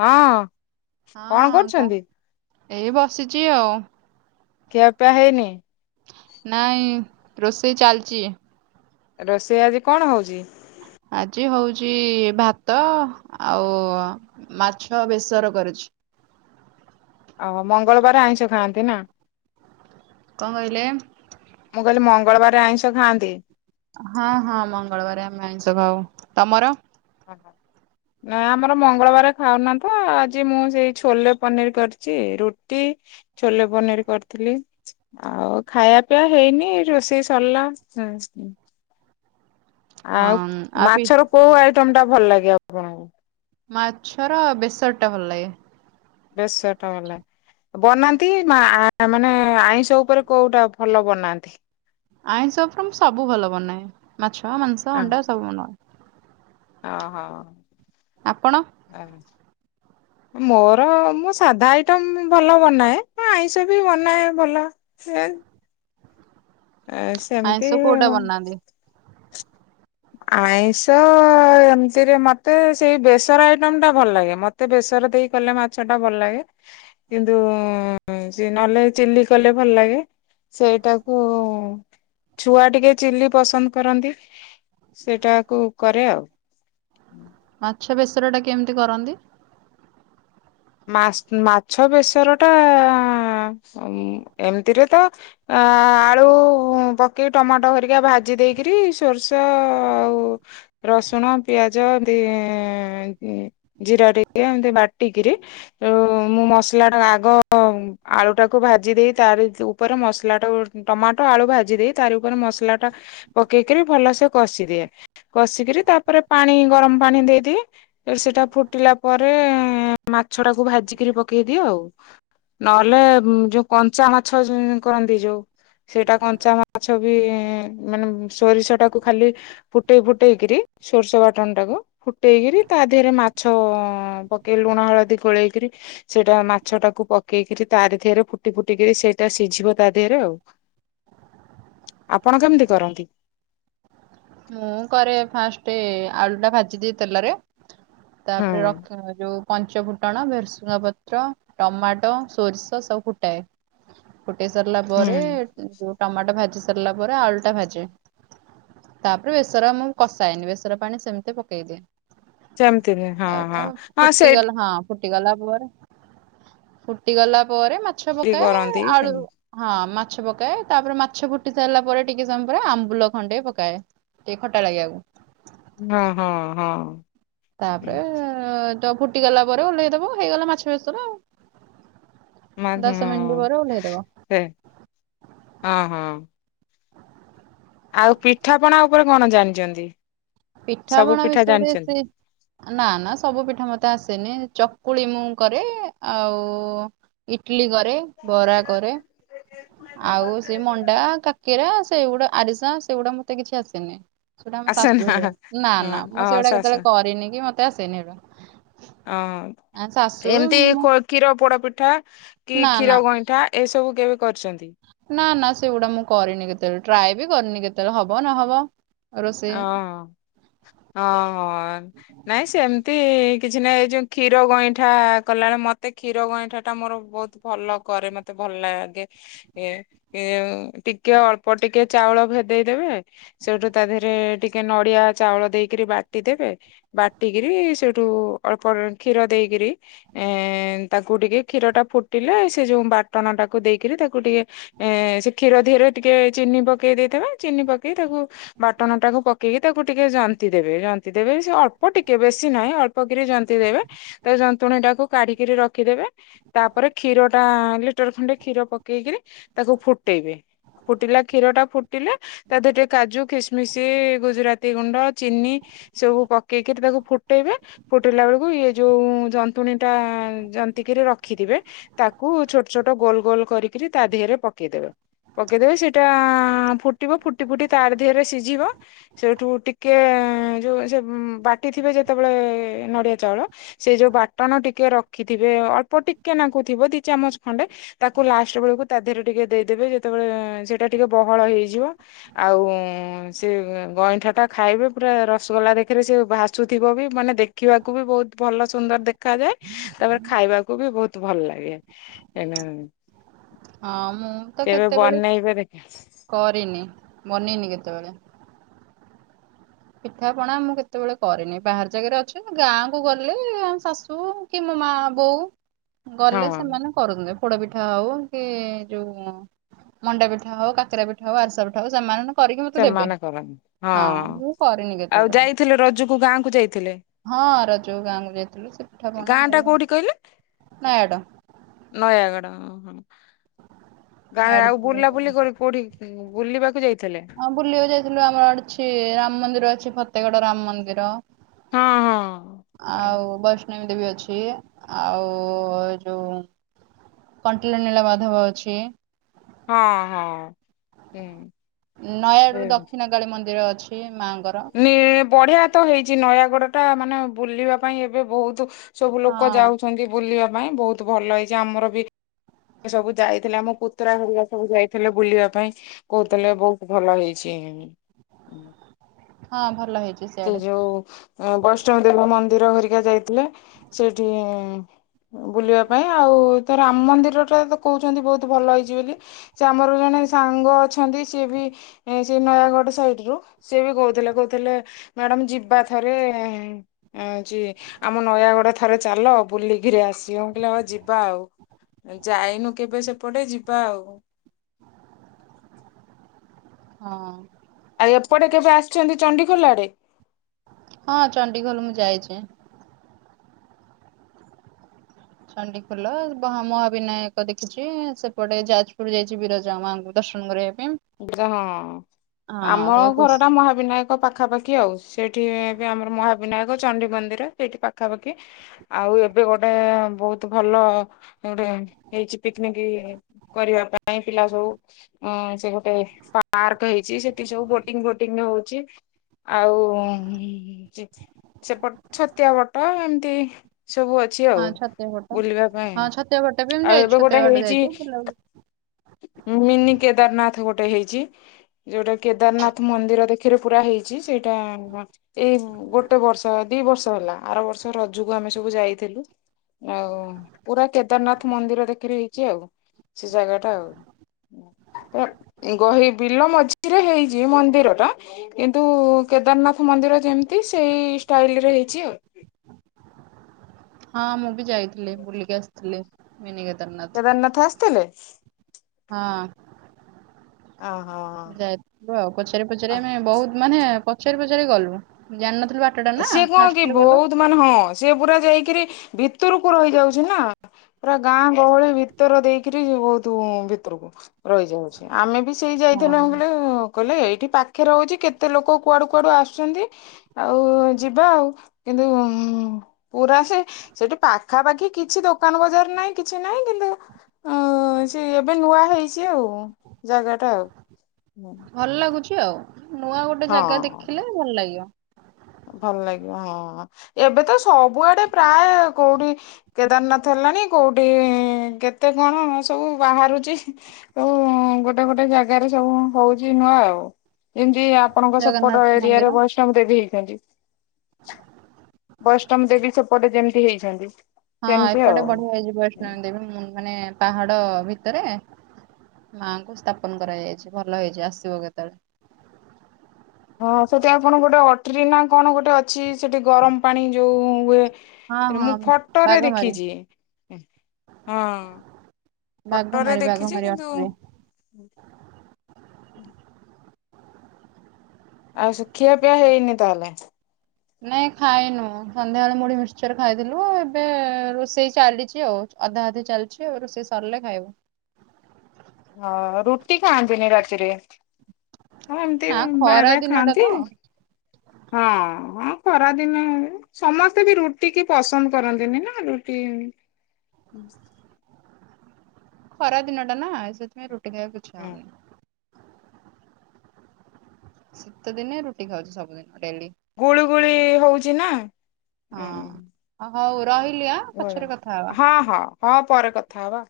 ହଁ। କଣ ହଁ କହ। କରୁଛନ୍ତି? ଏଇ ବସିଚି ଆଉ। ଖିଆପିଆ ହେଇନି? ନାଇଁ ରୋଷେଇ ଚାଲିଚି। ରୋଷେଇ ଆଜି କଣ ହଉଚି? ଆଜି ହଉଚି ଭାତ ଆଉ ମାଛ ବେସର କରିଚି। ଆଉ ମଙ୍ଗଳବାରେ ଆଇଁଷ ଖାଆନ୍ତି ନା। କଣ କହିଲେ? ମୁଁ କହିଲି ମଙ୍ଗଳବାରେ ଆଇଁଷ ଖାଆନ୍ତି। ହଁ ହଁ ମଙ୍ଗଳବାରେ ଆମେ ଆଇଁଷ ଖାଉ। ତମର? ହଁ ହଁ। ନାଇଁ ଆମର ମଙ୍ଗଳବାରେ ଖାଉନା ତ, ଆଜି ମୁଁ ସେଇ ଛୋଲେ ପନିର୍ କରିଚି। ରୁଟି ଛୋଲେ ପନିର କରିଥିଲି। ଆଉ ଖାଇବା ପିଇବା ହେଇନି ରୋଷେଇ ସରିଲା। ଆଉ ହଁ ଆ ପି ମାଛର କୋଉ ଆଇଟମ୍ ଟା ଭଲ ଲାଗେ ଆପଣଙ୍କୁ? ମାଛର ବେସର ଟା ଭଲ ଲାଗେ। ବେସର ଟା ଭଲ ଲାଗେ। ବନାନ୍ତି ମା ମାନେ ଆଇଁଷ ଉପରେ କୋଉଟା ଭଲ ବନାନ୍ତି? ଆଇଁଷ ଉପରେ ମୁଁ ସବୁ ଭଲ ବନାଏ। ମାଛ, ମାଂସ, ଅଣ୍ଡା ସବୁ ବନାଏ। ଅ ହଁ। ଆପଣ ମୋର ମୁଁ ସାଧା ଆଇଟମ ଭଲ ବନାଏ। ହଁ ଆଇଁଷ ବି ବନାଏ ଭଲ। ସେ ଏ ଆଇଁଷ ସେମତି କୋଉଟା ବନାନ୍ତି ଆଇଁଷ ଏମତିରେ ମତେ ସେଇ ବେସର ଆଇଟମ ଟା ଭଲ ଲାଗେ। ମ ତ ବେସର ଦେଇ କଲେ ମାଛ ଟା ଭଲ ଲାଗେ। ଏ ଯୋଉ ସେ ନହେଲେ ଚିଲି କଲେ ଭଲ ଲାଗେ। ସେଇଟାକୁ ଛୁଆ ଟିକେ ଚିଲି ପସନ୍ଦ କରନ୍ତି। ସେଇଟାକୁୁ କରେ ଆଉ। ମାଛ ବେସର ଟା କେମିତି କରନ୍ତି? ମାସ୍ ମାଛ ବେସର ଟା ଏମିତିରେ ତ ଆ ଆଳୁ ପକେଇ ଟମାଟୋ ହେରିକା ଭାଜି ଦେଇକିରି ସୋରିଷ ଆଉ ରସୁଣ ପିଆଜ ଦି ଜିରା ଟିକେ ଏମତି ବାଟି କିରି, ମୁଁ ମସଲା ଟା ଆଗ ଆଳୁ ଟାକୁ ଭାଜି ଦେଇ ତାରି ଉ ଉପରେ ମସଲା ଟାଉ ଟମାଟୋ ଆଳୁ ଭାଜି ଦେଇ ତାରି ଉପରେ ମସଲା ଟା ପକେଇକିରି ଭଲସେ କଷିଦିଏ। କଷିକିରି ତାପରେ ପାଣି ଗରମ ପାଣି ଦେଇଦିଏ। ସେଟା ଫୁଟିଲା ପରେ ମାଛ ଟାକୁ ଭାଜିିକିରି ପକେଇ ଦିଏ ଆଉ। ନହେଲେ ଯୋଉ କଞ୍ଚା ମାଛ କରନ୍ତି ଯୋଉ ସେଇଟା କଞ୍ଚା ମାଛ ବି ମାନେ ସୋରିଷ ଟାକୁ ଖାଲି ଫୁଟେଇ ଫୁଟେଇକିରି ସୋରିଷ ବାଟଣ ଟାକୁ ଫୁଟେଇକିରି ତା ଦେହରେ ମାଛ ପକେଇଲୁ ଲୁଣ ହଳଦୀ ଗୋଳେଇକିରି ସେଇଟା ମାଛ ଟାକୁ ପକେଇକିରି ତାରି ଦେହରେ ଫୁଟି ଫୁଟିକିରି ସେଇଟା ସିଝିବ ତା ଦେହରେ ଆଉ। [unintelligible] ଆପଣ କେମିତି କରନ୍ତି? ମୁଁ କରେ ଫାଷ୍ଟ ଆଳୁ ଟା ଭାଜିଦିଏ ତେଲରେ। ହୁଁ ତାପରେ ରସୁଣ ଯୋଉ କଞ୍ଚ ଫୁଟଣ ଭେରସୁଙ୍ଗା ପତ୍ର ଟମାଟୋ ସୋରିଷ ସବୁ ଫୁଟାଏ। ଫୁଟେଇ ସାରିଲା ପରେ ହୁଁ ଟମାଟୋ ଭାଜି ସାରିଲା ପରେ ଆଳୁ ଟା ଭାଜେ। ତାପରେ ବେସର ମୁଁ କଷାନି ବେସର ପାଣି ସେମିତି ପକେଇଦିଏ। ସେମିତି ହଁ ଆଉ ହଁ ତ ହଁ ଫୁଟି ଗଲେ ସେଇଠି ହଁ। ଫୁଟିଗଲା ପରେ ଫୁଟିଗଲା ପରେ ମାଛ ପକାଏ କରନ୍ତି ଆଳୁ ସେମିତି। ହଁ ମାଛ ପକାଏ ତାପରେ ମାଛ ଫୁଟି ସାରିଲା ପରେ ଟିକେ ସମୟ ପରେ ଆମ୍ବୁଲ ଖଣ୍ଡେ ପ। କାଏ ଟିକେ ଖଟା ଲାଗିବାକୁ। ହଁ ହଁ ହଁ। ତାପରେ ତ ଫୁଟିଗଲା ପରେ ଓହ୍ଲେଇଦବ ହେଇଗଲା ମାଛ ବେସର ଆଉ। ଦଶ ମିନିଟ୍ ହଁ ପରେ ଓହ୍ଲେଇ ଦବ ସେ ହଁ ହଁ। [inaudible] ଆଉ ପିଠାପଣା ଉପରେ କଣ ଜାଣିଛନ୍ତି? ପିଠା ସବୁ ପଣ ପିଠା ବିଷରେ ଜାଣିଛନ୍ତି? ଏତେ ନା ନା ସବୁ ପିଠା ମତେ ଆସେନି ଚକୁଳି ମୁଁ କରେ ଆଉ ଇଟିଲୀ କରେ। ବରା କରେ ଆଉ ସେ ମଣ୍ଡା କାକେରା ସେଗୁଡା ଆରିସା ସେଗୁଡା ମତେ କିଛି ଆସେନି ସେଟା ମୋ ଆସେ ଶାଶୁ ନା ହଁ ନା ଅ ନା ମୁଁ ଆସ ସେଗୁଡା କେତେବେଳେ ହଁ କରିନି କି ମତେ ଆସେନି ହେଇରା। ଅ ଏମିତି ମୁଁ କ୍ଷୀର ପୋଡ ପିଠା କି ନା ନା କ୍ଷୀର ଗଇଁଠା। ଏସବୁ କେବେ କରିଛନ୍ତି? ନା ନା ସେଗୁଡା ମୁଁ କରିନି କେତେବେଳେ ଟ୍ରାଏ ବି କରିନି କେତେବେଳେ ହବ ନହବ। ରୋଷେଇ ହଁ ହ ହ ନାଇଁ ସେମିତି ମେ କିଛି ନା ଏ ଯଉ କ୍ଷୀର ଗଇଁଠା କଲାବେଳେ ମତେ କ୍ଷୀର ଗଇଁଠା ଟା ମୋର ବହୁତ ଭଲ କରେ ମତେ। ଭଲ ଲାଗେ। ଏ ଏ ଟିକେ ଅଳ୍ପ ଟିକେ ଚାଉଳ ଭେଦେଇଦେବେ ସେଇଠୁ ତା ଦେହରେ ଟିକେ ନଡିଆ ଚାଉଳ ଦେଇକରି ବାଟି ଦେବେ। ବାଟିକିରି ସେଇଠୁ ଅଳ୍ପ କ୍ଷୀର ଦେଇକିରି। ଏଁ ତାକୁ ଟିକେ କ୍ଷୀର ଟା ଫୁଟିଲେ ସେ ଯୋଉ ବାଟନ ଟାକୁ ଦେଇକରି ତାକୁ ଟିକେ ଏ ସେ କ୍ଷୀର ଧିଅରେ ଟିକେ ଚିନି ପକେଇ ଦେଇଥିବା ଚିନି ପକେଇ ତାକୁ ବାଟଣଟାକୁ ପକେଇକି ତାକୁ ଟିକେ ଜନ୍ତି ଦେବେ ଜନ୍ତିି ଦେବେ ସେ ଅଳ୍ପ ଟିକେ ବେଶୀ ନାହିଁ ଅଳ୍ପ କିରି ଜନ୍ତିି ଦେବେ ତା ଯନ୍ତୁଣୀ ଟାକୁ କାଢିକିରି ରଖିଦେବେ। ତାପରେ କ୍ଷୀର ଟା ଲିଟର ଖଣ୍ଡେ କ୍ଷୀର ପକେଇକରି ତାକୁ ଫୁଟେଇବେ। ଫୁଟିଲା କ୍ଷୀର ଟା ଫୁଟିଲେ ତା ଦେରେ ଟିକେ କାଜୁ କିସ ମିଶି ଗୁଜୁରାତି ଗୁଣ୍ଡ ଚିନି ସବୁ ପକେଇକି ତାକୁ ଫୁଟେଇବେ ଫୁଟେଇଲା ବେଳକୁ ଇଏ ଯୋଉ ଯନ୍ତ ଫୁଣି ତା ଯନ୍ତି କରି ରଖିଥିବେ ତାକୁ ଛଟ ଛୋଟ ଗୋଲ ଗୋଲ କରି ସେଇଟି ତା ଦେହରେ ପକେଇଦେବେ ପକେଇଦେବେ ସେଇଟା ଫୁଟିବ ଫୁଟି ଫୁଟି ତାହାରି ଦେହରେ ସି ଯିବ। ସେଇଠୁ ଟିକେ ଯୋଉ ସେ ବାଟି ଥିବେ ଯେତେବେଳେ ନଡିଆ ଚାଉଳ। ସେ ଯୋଉ ବାଟଣ ଟିକେ ରଖିଥିବେ ଅଳ୍ପ ଟିକେ ନାକୁ ଥିବ ଦି ଚାମଚ ଖଣ୍ଡେ। ତାକୁ ଲାଷ୍ଟ ବେଳକୁ ତା ଦେହରେ ଟିକେ ଦେଇଦେବେ ଯେତେବେଳେ ସେଇଟା ଟିକେ ବହଳ ହେଇଯିବ। ଆଉ ଉଁ ସେ ଗଇଁଠାଟା ଖାଇବେ ପୁରା ରସଗୋଲା ଦେଖରେ ସେ ଭାସୁଥିବ ବି ମାନେ ଦେଖ ଦେଖିବାକୁ ବି ବହୁତ ଭଲ ସୁନ୍ଦର ଦେଖାାଯାଏ ତାପରେ ଖାଇବାକୁ ବି ବହୁତ ଭଲ ଲାଗେ। ଏନା [inaudible] ହଁ ମୁଁ ତ କେତେବେଳେ ବନେଇବେ ଦେଖ କରିନି ବନିନି କେତେବେଳେ। ପିଠା ପଣା ମୁଁ କେତେବେଳେ କରିନି ବାହାର ଜାଗାରେ ଅଛି ଗାଁକୁୁ ଗଲେ ଆମ ଶାଶୁ କି ମୋ ମା ବୋଉ ଗଲେ ହଁ। ସେମାନେ କରନ୍ତି ପୋଡପିଠା ହଉ କି ଯୋଉ ମଣ୍ଡା ପିଠା ହଉ କାକରା ପିଠା ହଉ ଆରିସା ପିଠା ହଉ ସେମାନେ କରିକି ମତେ ଦେବେ ସେମାନେ କରନ୍ତି ହଁ କରିନି ଆଉ କେତେବେଳେ ଯାଇଥିଲେ ରଜୁକୁ ଗାଁକୁ ଯାଇଥିଲେ? ହଁ ରଜକୁ ଗାଁକୁ ଯାଇଥିଲୁ ସେ ପିଠା ପଣା ଗାଁ ହେଇ ଟା କୋଉଠି କହିଲେ ନୟାଡ଼ ନୟାଗଡ ଗାଁରେ ନୟାଗଡ ଆଉ ଜିଲ୍ଲାରେ ବୁଲାବୁଲି ଗଲେ କୋଉଠିକି? ବୁଲିବାକୁ ଯାଇଥେଲେ? ହଁ ବୁଲିବାକୁ ଯାଇଥିଲୁ ଆମର ଅ ଅଛି ରାମ ମନ୍ଦିର ଅଛି ଫତେଗଡ ରାମ ମନ୍ଦିର। ହଁ ହଁ ଆଉ ଵୈସ୍ ଷ୍ଟମ୍ବି ଦେବି ଅଛି ଆଉ ଏ ଯୋଉ କଣ୍ଟିଲ ନୀଳମାଧବ ଅଛି। ହଁ ହଁ ହୁଁ। ନୟାଗଡ଼ରୁୁ ହୁଁ। ଦକ୍ଷିଣକାଳୀ ମନ୍ଦିର ଅଛି ମାଆଙ୍କର। ବଢିଆ ତ ହେଇଛି ନୟାଗଡଟା, ମାନେ ବୁଲିବା ପାଇଁ ଏବେ ବହୁତୁ ସବୁ ଲୋକ ହଁ ଯାଉଛନ୍ତି ବୁଲିବା ପାଇଁ, ବହୁତ ଭଲ ହେଇଛି ଆମର ବି ସବୁ ଯାଇଥିଲେ ଆମ ପୁତୁରା ହେରିକା ସବୁ ଯାଇଥିଲେ ବୁଲିବା ପାଇଁ। କହୁଥିଲେ ବହୁତ ଭଲ ହେଇଛି। ହଁ ଭଲ ହେଇଛି। ସେ ସିଆଡେ ଯଉ ବୈଷ୍ଣବଦେବୀ ମନ୍ଦିର ହେରିକା ଯାଇ ଥିଲେ ସେଠି ବୁଲିବା ପାଇଁ ଆଉ ତ ରାମ ମନ୍ଦିରଟା ତ କହୁଛନ୍ତି ବହୁତ ଭଲ ହେଇଛି ବୋଲି। ସେ ଆମର ଜଣେ ସାଙ୍ଗ ଅଛନ୍ତି ସିଏ ବି ସେଇ ନୟାଗଡ଼ ସାଇଡରୁ ସିଏ ବି କହୁ କହୁଥିଲେ କହୁଥିଲେ ମ୍ୟାଡମ ଯିବା ଥରେ ହଉଚି ଆମ ନୟାଗଡ ଥରେ ଚାଲ। ବୁଲିକିରି ଆସିବ, ମୁଁ କହିଲି ହ ଯିବା ଆଉ ଯାଇନୁ କେବେ ସେପଟେ ଯିବା ଆଉ। ହଁ। ଆଉ ଏପଟେ କେବେ ଆସିଛନ୍ତି ଚଣ୍ଡିଖୋଲ ଆଡ଼େ? ହଁ ଚଣ୍ଡିଖୋଲ ମୁଁ ଯାଇଚି। ଚଣ୍ଡିଖୋଲ, ମହାବିନାୟକ ଦେଖିଛି। ସେପଟେ ଯାଜପୁର ଯାଇଛି ବିରଜା ମାଙ୍କୁ ଦର୍ଶନ କରିବା ପାଇଁ। ହଁ ହଁ ଆମର ଏ ଘର କୁସ୍- ଟା ମହାବିନାୟକ ପାଖାପାଖି ଆଉ, ସେଇଠି ଏବେ ଆମର ମହାବିନାୟକ ଚଣ୍ଡି ମନ୍ଦିର ସେଇଠି ପାଖାପାଖି। ଆଉ ଏବେ ଗୋଟେ ବହୁତ ଭଲ ଗୋଟେ ହେଇଛି ପିକନିକ କରିବା ପାଇଁ, ପିଲା ସବୁ ଉଁ ସେ ଗୋ ଟେ ପାର୍କ ହେଇଛି, ସେଠି ସବୁ ବୋଟିଂ ଫୋଟିଂ ହଉଛି। ଆଉ ଚି ସେପଟ ଛତିଆବଟ, ହେମିତି ସବୁ ଅଛି ଆଉ ହଁ ଛତିଆ ବଟ ବୁଲିବା ପାଇଁ, ହଁ ଛତିଆ ବଟ ବି ଆମେ ଆଉ ଯାଇଛୁ ଏବେ ଛତିଆ ଗୋଟେ ବଟ ହେଇଚି [unintelligible] ମିନି କେଦାରନାଥ ଗୋଟେ ହେଇଛି, ଯୋଉଟା କେଦାରନାଥ ମନ୍ଦିରରେ ଖିରେ ପୁରା ହେଇଛି ସେଇଟା ଏଇ ଗୋଟେବର୍ଷ, ଦିବର୍ଷ ହେଲା। ଆର ବର୍ଷ ରଜକୁ ଆମେ ସବୁ ଯାଇଥିଲୁ। ଆଉ ପୁରା କେଦାରନାଥ ମନ୍ଦିର ଦେଖି ହେଇଛି ଆଉ ସେ ଜାଗା ଆଉ ଗହିବିଲ ମଝିରେ ହେଇଛି ମନ୍ଦିର ଟା କିନ୍ତୁ କେଦାରନାଥ ମନ୍ଦିର ଯେମିତି ସେଇ ଷ୍ଟାଇଲ୍ ରେ ହେଇଛି ଆଉ। ହଁ ମୁଁ ବି ଯାଇଥିଲି ବୁଲିକି ଆସିଥିଲି, ମିନି କେଦାରନାଥ। ତେଲେ ହଁ। ଓହୋ। ଯାଇଥିଲୁ ଆଉ। ପଚାରି ପଚାରି ଆମେ, ବୋହୁତ୍ ମାନେ ପଚାରି ପଚାରି ଗଲୁ। ଜାଣିିନଥିଲୁ ସିଏ କଣ କି ବା [unintelligible] ବହୁତ ମାନେ ହଁ ସେ ପୁରା ଯାଇକିରି ଭିତରକୁ ରହିଯାଉଛି ନା। ପୁରା ଗାଁ ଗହଳି ଭିତର ଦେଇକିରି, ଯିବୁ ତୁ ଭିତୁରୁକୁ। ରହିଯାଉଛି ଆମେ ବି ସେଇ ଯାଇଥିଲୁ ହଁ। ଆମକୁ କହିଲେ କହିଲେ ଏଇଠି ପାଖରେ ରହୁଛି କେତେ ଲୋକ କୁଆଡୁ କୁଆଡୁ ଆସୁଛନ୍ତି। ଆଉ ଯିବା ଆଉ କିନ୍ତୁ ଉଁ ପୁରା ସେ ସେଠି ପାଖାପାଖି କିଛି ଦୋକାନ ବଜାର ନାହିଁ, କିଛି ନାହିଁ। କିନ୍ତୁ ହ ସେ ଏବେ ନୂଆ ହେଇଛି ଆଉ। ଜାଗାଟା ଆଉ। ଭଲ ଲାଗୁଛି ଆଉ। ନୂଆ ଗୋଟେ ଜାଗା ହଁ। ଦେଖିଲେ ଭଲ ଲାଗିବ। ଭଲ ଲାଗିବ ହଁ ଏବେ ତ ସବୁଆଡେ ପ୍ରାୟ କୋଉଠି କେଦାରନାଥ ହେଲାଣି କୋଉଠି ଇ କେତେ କଣ ସବୁ ବାହାରୁଛି। ତ ଗୋଟେ ଗୋଟେ ଜାଗାରେ ସବୁ ହୋଉଛି ନୂଆ ଆଉ। ଯେମିତି ଆପ ଆପଣଙ୍କ ସେପଟ ଜଗନ୍ନାଥ ଏରିଆରେ ମନ୍ଦିର ବୈ ବୈଷ୍ଣ ଦେବୀ ହେଇଛନ୍ତି। ବୈଷ୍ଣବ ଦେବୀ ସେପଟେ ଯେମିତି ହେଇଛନ୍ତି। ହଁ ସେମିତି ଆଉ। ଏପଟେ ବଢିଆ ହେଇଯିବ ବୈଷ୍ଣ ଦେବୀ ମୁ ମାନେ ପାହାଡ ଭିତରେ ମାଙ୍କୁ ସ୍ଥାପନ କରାଯାଇଛି ଭ। ଲ ହେଇଛି ଆସିବ କେତେବେଳେ। ହଁ ସେଠି ଆଉ କଣ ଗୋଟେ ଅଟ୍ରି ନା କଣ ଗୋଟେ ଅଛି ସେଠି ଗରମ ପାଣି ଯୋଉ ହୁଏ? ହଁ ରୁ ମୁଁ ହଁ ଫଟୋରେ ବାଘମାରି ଦେଖିଛି। ହଁ। ଫଟୋରେ ବାଘମାରି ଦେଖିଛି, ବାଘମାରି କିନ୍ତୁ ଅଟ୍ରି ଆଉ ସେ ଖିଆ ପିଆ ହେଇନି ତାହେଲେ? ନାଇଁ ଖାଇନୁ, ସନ୍ଧ୍ୟାବେଳେ ମୁଢି ମିକ୍ସଚର୍ ଖାଇଥିଲୁ ଏବେ ରୋଷେଇ ଚାଲିଛି ଆଉ। ଅଧା ଅଧି ଚାଲିଛି ଆଉ, ରୋଷେଇ ସରିଲେ ଖାଇବୁ। ହଁ ରୁଟି ଖାଆନ୍ତିନି ରାତିରେ? ହଁ ଏମିତି ନା ବେଳେ ଖରା ବେଳେ ଦିନଟା ଖାଆନ୍ତି। ତ ହଁ ହଁ ଖରାଦିନେ ସମସ୍ତେ ବି ରୁଟି କି ପସନ୍ଦ କରନ୍ତିନି ନା ରୁଟି ଖରା ଦିନ ଟା ନା ସେଥିପାଇଁ ରୁଟି ଖାଇବାକୁ ଇଛା ହୁଁ ହୋଉନି। ଶୀତ ଦିନେ ରୁଟି ଖାଉଛି ସବୁଦିନ୍ ଡେଲି। ଗୁଳୁ ଗୁଳି ହୋଉଛି ନା। ହୁଁ ହଁ ହୋଉ ରହିଲି ଆ। ହଁ ହଁ। ହଁ ପରେ କଥା ହବା।